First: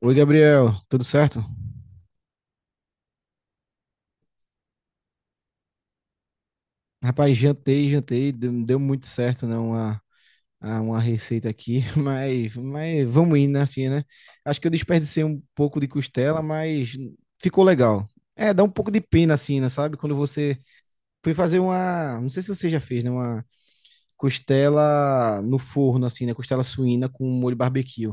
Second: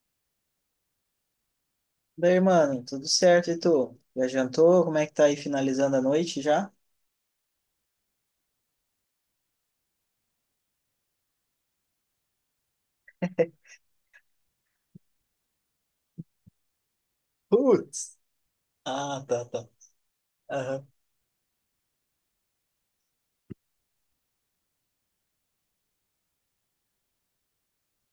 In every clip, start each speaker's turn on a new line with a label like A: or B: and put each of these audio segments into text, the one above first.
A: Oi, Gabriel, tudo certo?
B: Daí, mano, tudo certo, e tu? Já jantou? Como é que tá aí finalizando a noite já?
A: Rapaz, jantei, jantei, deu, deu muito certo, né? Uma receita aqui, mas vamos indo, né, assim, né? Acho que eu desperdicei um pouco de costela, mas ficou legal.
B: Putz!
A: É, dá um pouco de
B: Ah,
A: pena,
B: tá,
A: assim,
B: tá.
A: né, sabe? Quando você
B: Aham.
A: foi fazer uma. Não sei se você já fez, né? Costela no forno, assim, né? Costela suína com molho barbecue.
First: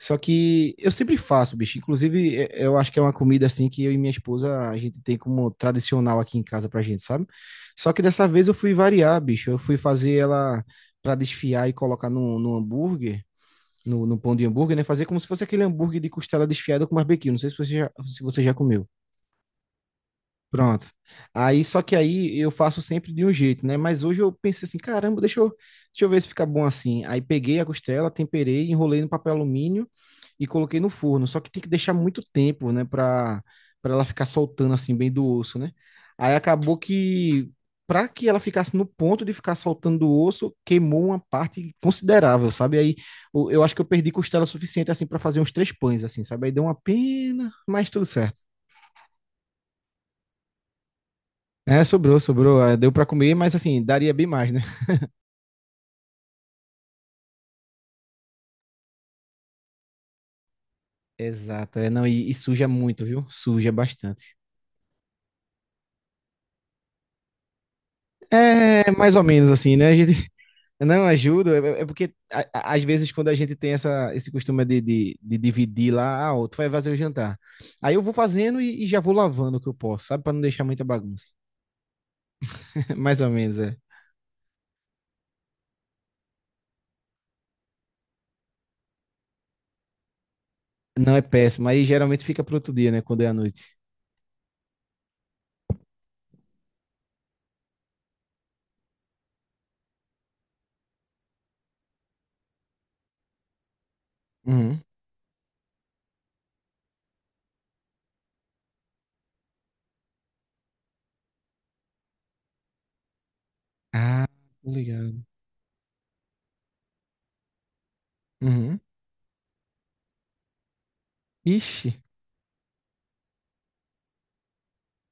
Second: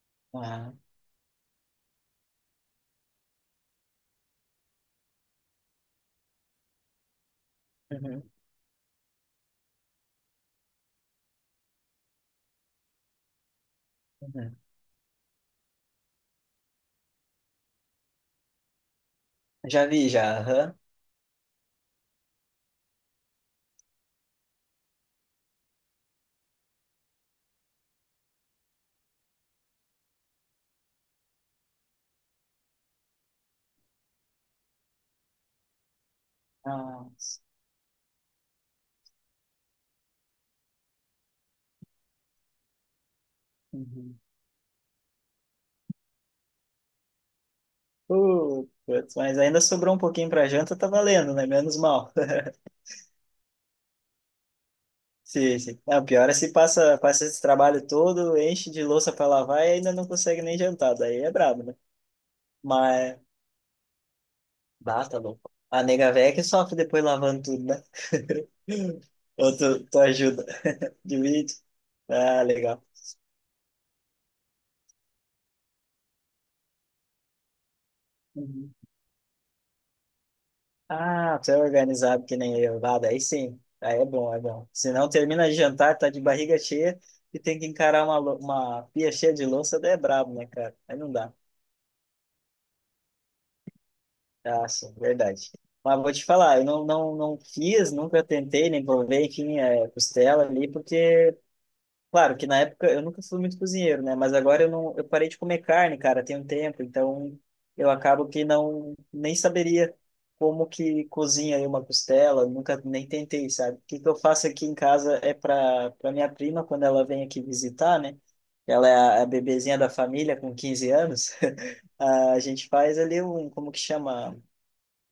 A: Só
B: Ah,
A: que eu sempre faço, bicho. Inclusive, eu acho que é uma comida assim que eu e minha esposa a gente tem como tradicional aqui em casa pra gente, sabe? Só que
B: uhum,
A: dessa vez eu fui variar, bicho. Eu fui fazer ela pra desfiar e colocar no hambúrguer, no pão de
B: uhum.
A: hambúrguer, né? Fazer como se fosse aquele hambúrguer de costela desfiada com barbecue. Não sei se você já comeu.
B: Já vi, já, aham.
A: Pronto. Aí, só que aí eu faço sempre de um jeito, né? Mas hoje eu pensei assim, caramba, deixa eu ver se fica bom assim. Aí peguei a costela, temperei, enrolei no papel alumínio e coloquei no forno. Só que tem que deixar muito tempo, né? Pra ela ficar soltando assim, bem do osso, né? Aí acabou
B: Ah,
A: que, pra que ela ficasse no ponto de ficar soltando do osso, queimou uma parte considerável, sabe? Aí eu acho que eu perdi
B: uhum.
A: costela suficiente assim para fazer uns três pães, assim, sabe? Aí deu uma pena, mas tudo certo.
B: Putz, mas ainda sobrou um pouquinho pra janta, tá valendo, né? Menos
A: É,
B: mal.
A: sobrou, sobrou. É, deu pra comer, mas assim, daria bem mais, né?
B: Sim, sim. Não, pior é se passa esse trabalho todo, enche de louça pra lavar e ainda não consegue nem jantar, daí é brabo, né?
A: Exato. É, não, e suja muito,
B: Mas,
A: viu? Suja bastante.
B: bah, tá louco. A nega véia que sofre depois lavando tudo, né?
A: É, mais ou menos
B: Ou tu,
A: assim, né? A
B: tu
A: gente
B: ajuda?
A: não
B: De
A: ajuda,
B: vídeo.
A: é, é porque
B: Ah,
A: às
B: legal.
A: vezes quando a gente tem essa, esse costume de dividir lá, ah, ó, tu vai fazer o jantar. Aí eu vou fazendo
B: Uhum.
A: e já vou lavando o que eu posso, sabe? Pra não deixar muita bagunça.
B: Ah, você é organizado que nem eu. Ah,
A: Mais
B: daí
A: ou menos,
B: sim.
A: é.
B: Aí é bom, é bom. Se não termina de jantar, tá de barriga cheia e tem que encarar uma pia cheia de louça, daí é brabo, né, cara? Aí não
A: Não é
B: dá.
A: péssimo. Aí geralmente fica pro outro dia, né? Quando é à noite.
B: Ah, sim, verdade. Mas vou te falar, eu não fiz, nunca tentei, nem provei, enfim, é, costela ali, porque claro que na época eu nunca fui muito cozinheiro, né? Mas agora eu
A: Uhum.
B: não, eu parei de comer carne, cara, tem um tempo, então eu acabo que não nem saberia como que cozinha aí uma costela, nunca nem tentei, sabe? O que que eu
A: Ah,
B: faço aqui
A: tô
B: em casa
A: ligado.
B: é para minha prima quando ela vem aqui visitar, né?
A: Uhum.
B: Ela é a bebezinha da família com 15 anos.
A: Ixi.
B: A gente faz ali um, como que chama?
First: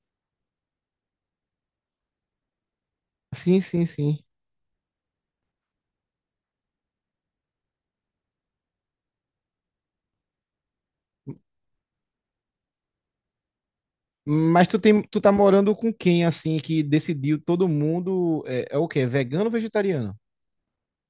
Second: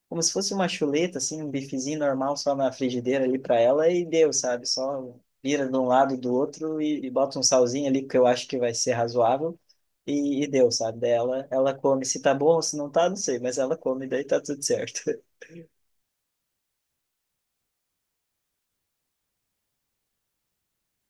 B: Como se fosse uma chuleta, assim, um bifezinho normal só na frigideira ali para
A: Sim, sim,
B: ela e
A: sim.
B: deu, sabe? Só vira de um lado e do outro e, bota um salzinho ali que eu acho que vai ser razoável e deu, sabe? Daí ela come se tá bom ou se não tá, não sei, mas ela come, daí tá tudo
A: Mas tu
B: certo.
A: tem, tu tá morando com quem, assim, que decidiu todo mundo é, é o quê? É vegano ou vegetariano?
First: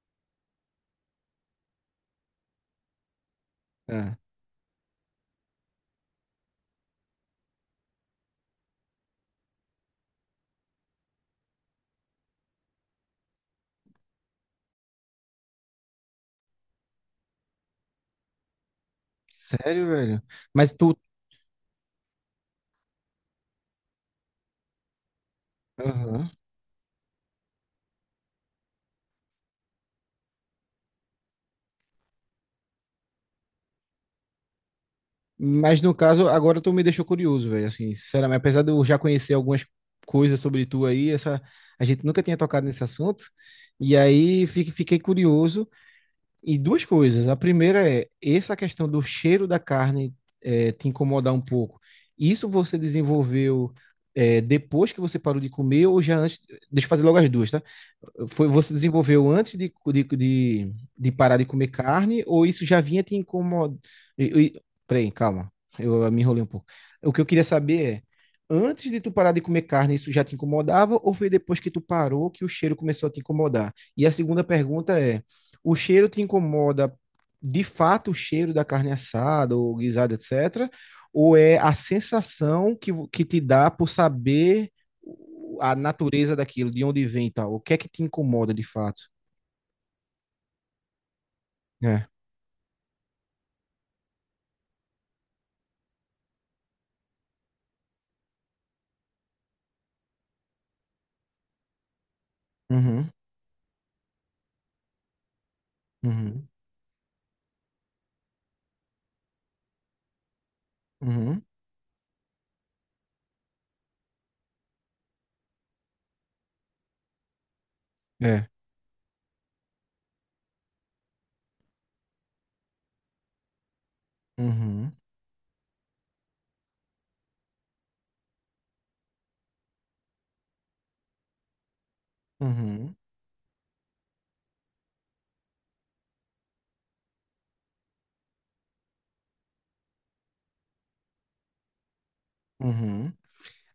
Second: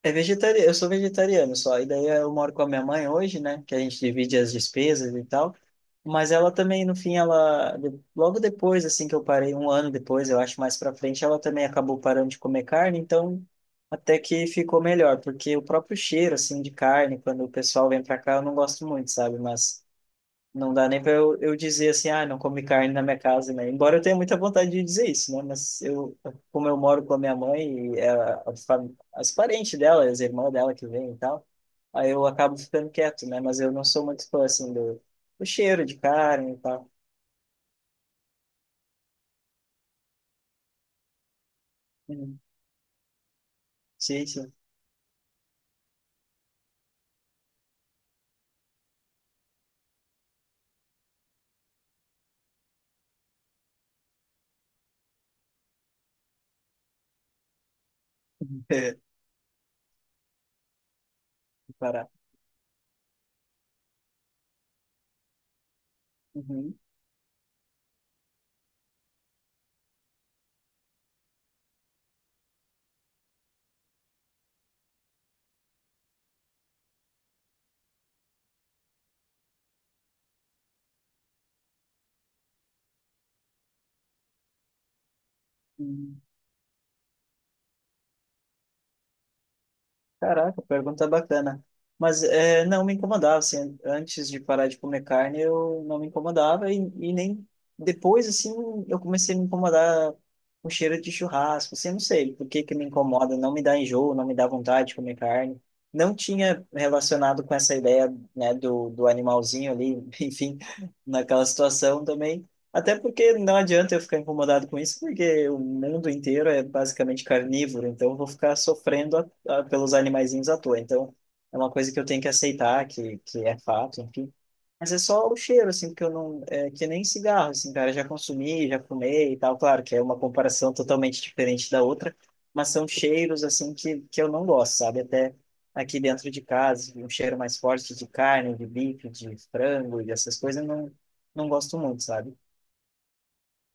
B: É vegetariano, eu sou vegetariano só, e daí eu moro com a minha mãe hoje, né, que a gente
A: É.
B: divide as despesas e tal, mas ela também, no fim, logo depois, assim, que eu parei, um ano depois, eu acho, mais pra frente, ela também acabou parando de comer carne, então até que ficou melhor, porque o próprio cheiro, assim, de carne, quando o pessoal vem pra cá, eu não gosto muito, sabe, mas
A: Sério, velho? Mas
B: não dá
A: tu.
B: nem para eu dizer assim, ah, não come carne na minha casa, né? Embora eu tenha muita vontade de dizer isso, né? Mas eu,
A: Aham.
B: como eu moro com a minha mãe e as parentes dela, as irmãs dela que vêm e tal, aí eu acabo ficando quieto, né? Mas eu não sou muito fã, assim, do,
A: Mas
B: cheiro
A: no
B: de
A: caso,
B: carne e
A: agora tu me
B: tal.
A: deixou curioso, velho. Assim, sinceramente, apesar de eu já conhecer algumas coisas sobre tu aí, essa, a gente nunca tinha
B: Uhum.
A: tocado nesse assunto. E
B: Sim,
A: aí
B: sim.
A: fiquei curioso. E duas coisas. A primeira é essa questão do cheiro da carne te incomodar um pouco. Isso você desenvolveu depois que você parou de comer ou já antes? Deixa eu fazer logo as duas, tá? Foi, você desenvolveu antes de parar de comer
B: Parar.
A: carne, ou isso já vinha te incomodando? Peraí, calma, eu me enrolei um pouco.
B: Uhum.
A: O que eu queria saber é, antes de tu parar de comer carne, isso já te incomodava, ou foi depois que tu parou que o cheiro começou a te incomodar? E a segunda pergunta é, o cheiro te incomoda de fato o cheiro da carne assada ou guisada, etc., ou é a sensação que, que te dá por saber a
B: Uhum.
A: natureza daquilo, de onde vem e tal. O que é que te incomoda de fato?
B: Caraca, pergunta bacana.
A: É.
B: Mas é, não me incomodava, assim, antes de parar de comer carne, eu não me incomodava e nem depois, assim, eu comecei a me incomodar com o cheiro de churrasco, assim, eu não sei por que que me
A: Uhum,
B: incomoda, não me dá enjoo, não me dá vontade de comer carne. Não
A: uhum,
B: tinha relacionado com essa ideia, né, do animalzinho ali, enfim,
A: uhum,
B: naquela situação também. Até porque não adianta eu ficar incomodado com isso, porque o mundo inteiro é basicamente carnívoro, então eu vou
A: é.
B: ficar sofrendo, ah, pelos animaizinhos à toa. Então, é uma coisa que eu tenho que aceitar, que é fato, enfim.
A: Uhum,
B: Mas é só o cheiro, assim, porque eu não. É, que nem cigarro, assim, cara. Já consumi, já fumei e tal. Claro que é uma comparação totalmente diferente da outra, mas são
A: uhum,
B: cheiros, assim, que eu não gosto, sabe? Até aqui dentro de casa, assim, um cheiro mais forte de carne, de bife, de frango e essas coisas, eu não gosto muito, sabe?
A: uhum.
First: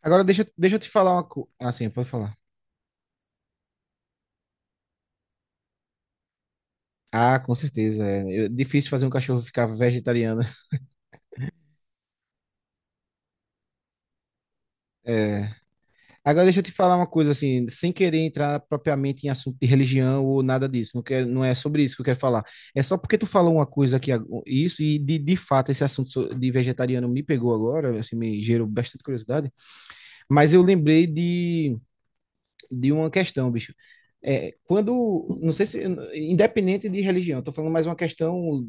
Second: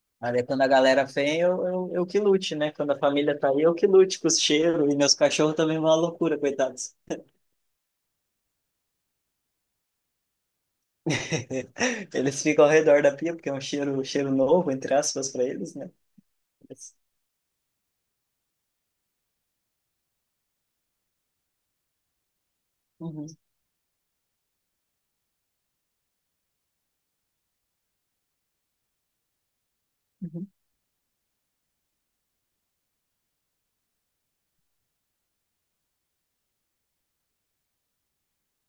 A: Agora
B: Aí é
A: deixa,
B: quando a
A: deixa eu te
B: galera
A: falar uma
B: vem,
A: coisa.
B: eu,
A: Ah, sim,
B: eu, eu
A: pode
B: que
A: falar.
B: lute, né? Quando a família tá aí, eu que lute com os cheiros. E meus cachorros também vão à loucura, coitados.
A: Ah, com certeza. É, difícil fazer um cachorro ficar vegetariano.
B: Eles ficam ao redor da pia, porque é um cheiro novo, entre aspas, para
A: É.
B: eles, né?
A: Agora deixa eu te
B: Mas-
A: falar uma coisa assim, sem querer entrar propriamente em assunto de religião ou nada disso. Não quero, não é sobre isso que eu quero falar. É só porque tu
B: Uhum,
A: falou uma coisa aqui, isso, e de fato esse assunto de vegetariano me pegou agora, assim, me gerou bastante curiosidade.
B: uhum,
A: Mas eu lembrei de uma questão, bicho. É, quando, não sei se, independente de religião, estou falando mais uma questão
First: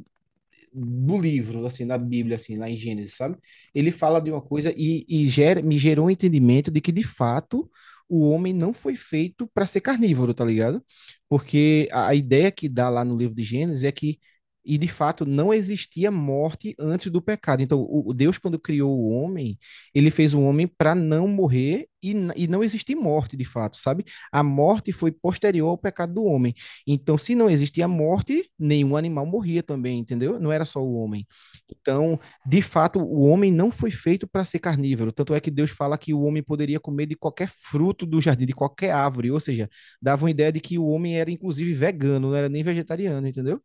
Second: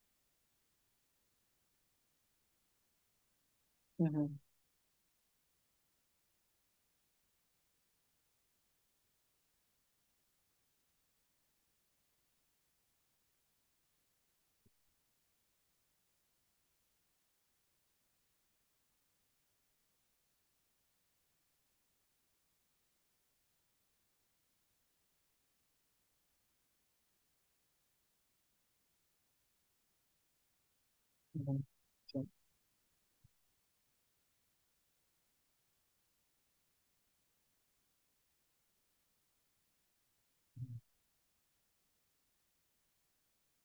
A: do livro, assim, da Bíblia, assim, lá em Gênesis, sabe? Ele fala de
B: uhum,
A: uma coisa e gera, me gerou um entendimento de que, de fato, o homem não foi feito para ser carnívoro, tá ligado? Porque a ideia que dá lá no livro de Gênesis é que, e de fato, não existia morte antes do pecado. Então, o Deus, quando criou o homem, ele fez o homem para não morrer e, e não existir morte, de fato, sabe? A morte foi posterior ao pecado do homem. Então, se não existia morte, nenhum animal morria também, entendeu? Não era só o homem.
B: uhum,
A: Então,
B: sim.
A: de fato, o homem não foi feito para ser carnívoro. Tanto é que Deus fala que o homem poderia comer de qualquer fruto do jardim, de qualquer árvore. Ou seja, dava uma ideia de que o homem era, inclusive, vegano, não era nem vegetariano, entendeu?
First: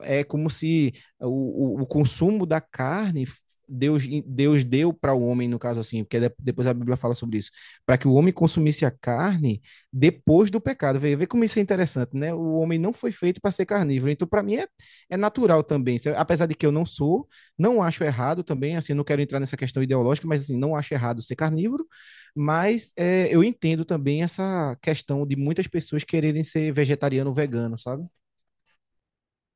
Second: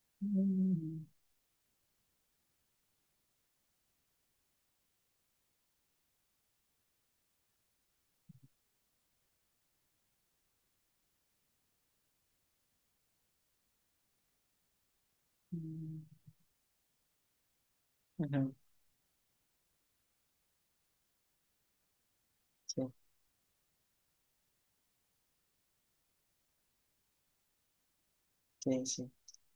A: É como se
B: Uhum,
A: o consumo da carne Deus deu para o homem, no caso assim, porque depois a Bíblia fala sobre isso, para que o homem consumisse a carne depois do pecado. Vê, vê como isso é interessante, né? O homem não foi feito para ser carnívoro. Então, para mim, é, é natural também.
B: uhum,
A: Apesar de que eu não sou, não acho errado
B: uhum,
A: também, assim, não quero entrar nessa questão ideológica, mas assim, não acho errado ser carnívoro, mas
B: sim,
A: é, eu entendo também essa questão de muitas pessoas quererem ser vegetariano ou vegano, sabe?
B: sim, sim.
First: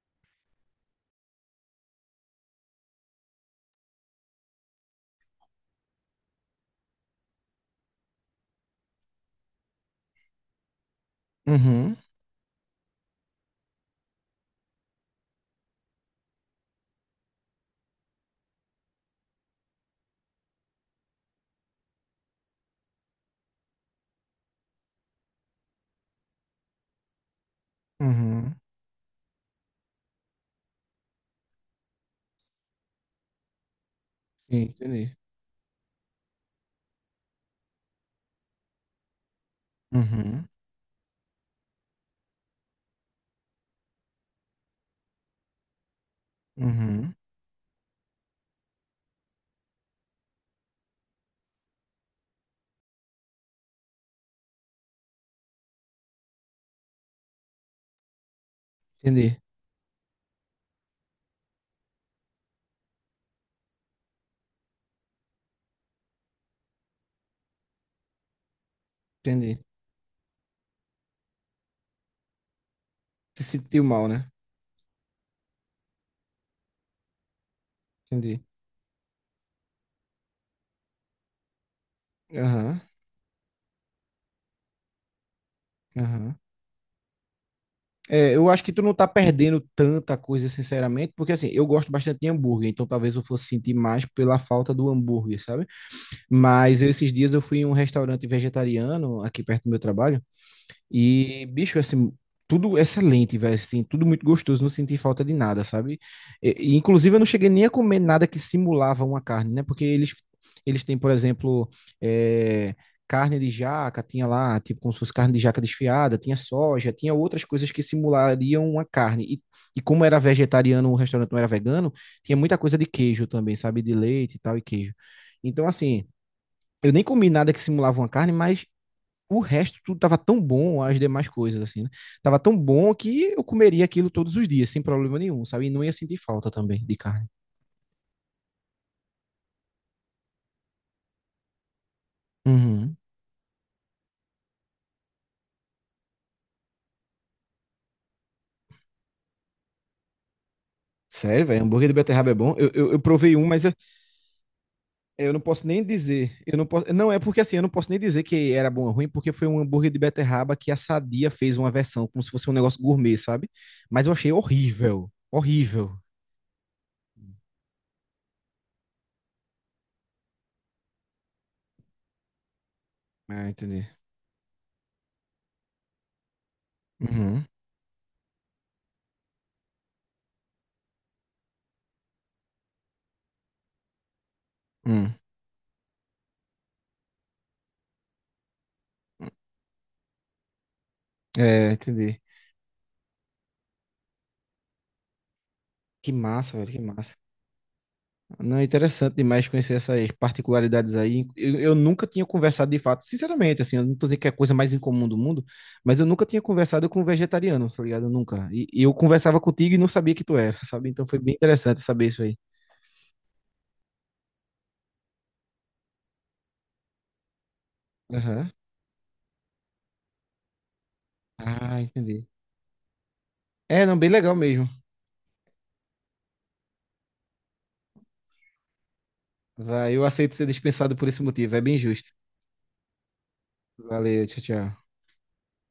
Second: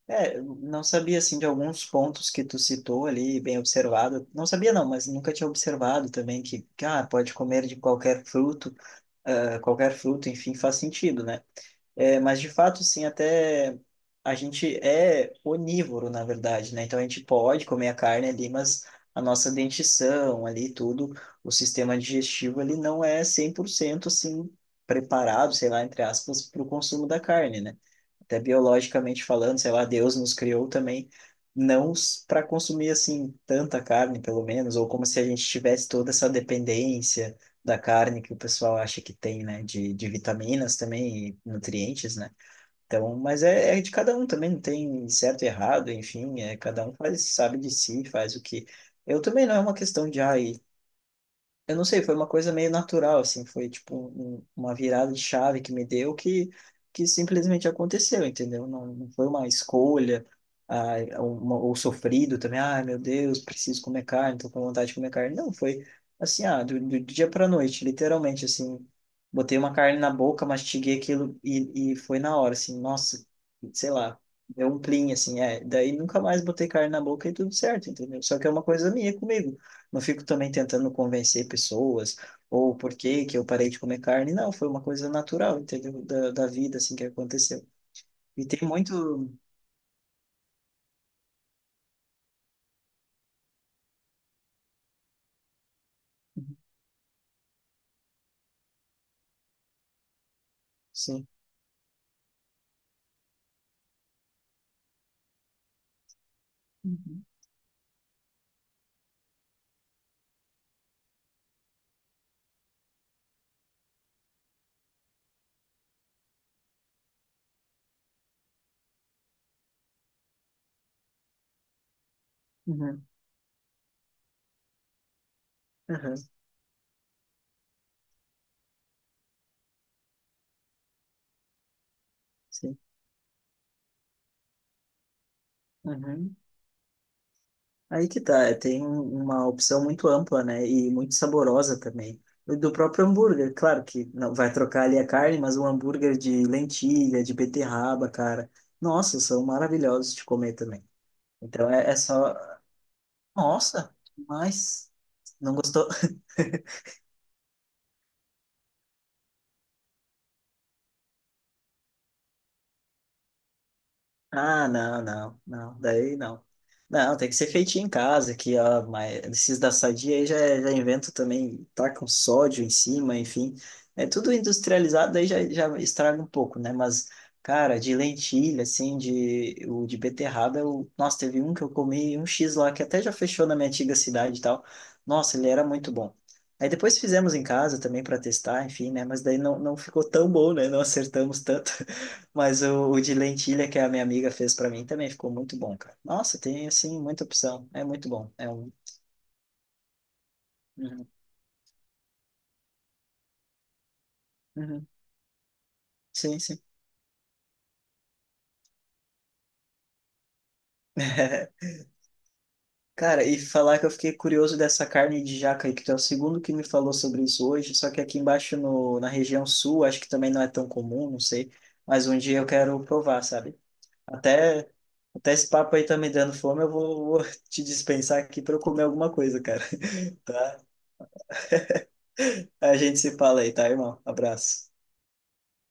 B: É, eu não sabia, assim, de alguns pontos que tu citou ali, bem observado. Não sabia, não, mas nunca tinha observado também que, ah, pode comer de qualquer fruto, ah, qualquer fruto, enfim, faz sentido, né?
A: Uhum,
B: É, mas de fato, sim, até a gente é onívoro, na verdade, né? Então a gente pode comer a carne ali, mas a nossa dentição ali, tudo, o sistema digestivo, ele não é 100% assim preparado, sei lá, entre aspas, para o consumo da carne, né? Até
A: uhum.
B: biologicamente falando, sei lá, Deus nos criou também não para consumir assim tanta carne, pelo
A: Sim,
B: menos, ou como
A: entendi.
B: se a gente tivesse toda essa dependência da carne que o pessoal acha que tem, né, de,
A: Uhum,
B: vitaminas também e nutrientes, né? Então, mas é de cada um também, não tem certo e errado, enfim, é cada um
A: uhum,
B: faz, sabe de si, faz o que. Eu também não é uma questão de, ai, eu não sei, foi uma coisa meio natural, assim, foi tipo uma virada de chave que me deu que, simplesmente aconteceu, entendeu? Não, não foi
A: entendi.
B: uma escolha, ah, uma, ou sofrido também, ai meu Deus, preciso comer carne, tô com vontade de comer carne. Não, foi assim, ah, do, dia pra noite, literalmente, assim, botei
A: Entendi.
B: uma carne na boca, mastiguei aquilo e foi na hora, assim, nossa,
A: Se sentiu
B: sei
A: mal,
B: lá,
A: né?
B: deu um plim, assim, é, daí nunca mais botei carne na boca e tudo certo, entendeu? Só
A: Entendi.
B: que é uma coisa minha comigo. Não fico também tentando convencer pessoas ou
A: Aham.
B: por que que eu parei de comer carne. Não, foi uma coisa natural, entendeu? Da,
A: Aham.
B: da vida, assim, que aconteceu.
A: É,
B: E
A: eu acho
B: tem
A: que tu não tá
B: muito...
A: perdendo tanta coisa, sinceramente, porque assim, eu gosto bastante de hambúrguer, então talvez eu fosse sentir mais pela falta do hambúrguer, sabe?
B: Uhum,
A: Mas esses dias eu fui em um restaurante vegetariano aqui perto do meu trabalho.
B: sim.
A: E, bicho, assim, tudo excelente, velho, assim, tudo muito gostoso, não senti falta de nada, sabe? E inclusive, eu
B: Uhum.
A: não cheguei nem a comer nada que simulava uma carne, né? Porque eles têm, por exemplo, eh, carne de jaca, tinha lá, tipo, como se fosse carne de jaca desfiada, tinha soja, tinha outras coisas que simulariam uma carne. E como era vegetariano, o restaurante não era vegano, tinha muita coisa de
B: Uhum.
A: queijo também, sabe? De leite e tal, e queijo. Então, assim,
B: Uhum.
A: eu nem comi nada que simulava uma carne, mas o resto tudo tava tão bom, as demais coisas, assim, né? Tava tão
B: Sim.
A: bom que eu comeria aquilo todos os dias, sem problema nenhum, sabe? E não ia sentir
B: Uhum.
A: falta também de carne.
B: Aí que tá, é, tem uma opção muito ampla, né? E muito saborosa também. E do
A: Uhum.
B: próprio hambúrguer, claro que não vai trocar ali a carne, mas um hambúrguer de lentilha, de beterraba, cara. Nossa, são maravilhosos de comer também.
A: Sério, velho,
B: Então
A: hambúrguer
B: é,
A: de
B: é
A: beterraba
B: só.
A: é bom. Eu provei um, mas eu,
B: Nossa, mas
A: eu não
B: não
A: posso nem
B: gostou?
A: dizer. Eu não posso. Não, é porque assim, eu não posso nem dizer que era bom ou ruim, porque foi um hambúrguer de beterraba que a Sadia fez uma versão, como se fosse um negócio gourmet, sabe? Mas eu achei
B: Ah, não,
A: horrível.
B: não, não,
A: Horrível.
B: daí não. Não, tem que ser feitinho em casa, que ó, mas esses da Sadia aí já inventam também, tacam sódio em cima,
A: Ah,
B: enfim.
A: entendi.
B: É tudo industrializado, daí já estraga um pouco, né? Mas,
A: Uhum.
B: cara, de lentilha, assim, o de beterraba, nossa, teve um que eu comi, um X lá, que até já fechou na minha antiga cidade e tal.
A: Hum.
B: Nossa, ele era muito bom. Aí depois fizemos em casa também para testar, enfim, né? Mas
A: Hum.
B: daí não ficou tão bom, né? Não acertamos
A: É,
B: tanto.
A: entendi.
B: Mas o, de lentilha que a minha amiga fez para mim também ficou muito bom, cara.
A: Que
B: Nossa,
A: massa,
B: tem
A: velho, que
B: assim
A: massa.
B: muita opção. É muito bom. É
A: Não,
B: um.
A: interessante demais conhecer essas particularidades
B: Uhum,
A: aí. Eu nunca tinha conversado de fato, sinceramente, assim, eu não tô dizendo que é a coisa mais
B: uhum.
A: incomum do mundo, mas eu nunca
B: Sim,
A: tinha
B: sim.
A: conversado com um vegetariano, tá ligado? Nunca. E eu conversava contigo e não sabia que tu era, sabe? Então foi bem interessante saber isso aí.
B: Cara, e falar que eu fiquei curioso dessa carne de jaca aí, que tu é o segundo que me falou sobre isso hoje, só que aqui
A: Aham.
B: embaixo no, na região sul, acho que também não é tão comum, não sei,
A: Ah,
B: mas um
A: entendi.
B: dia eu quero provar, sabe?
A: É, não, bem legal mesmo.
B: Até, até esse papo aí tá me dando fome, eu vou te dispensar aqui para eu comer alguma coisa, cara,
A: Vai, eu aceito ser
B: tá?
A: dispensado por esse motivo, é bem justo.
B: A gente se fala aí, tá, irmão?
A: Valeu, tchau,
B: Abraço.
A: tchau.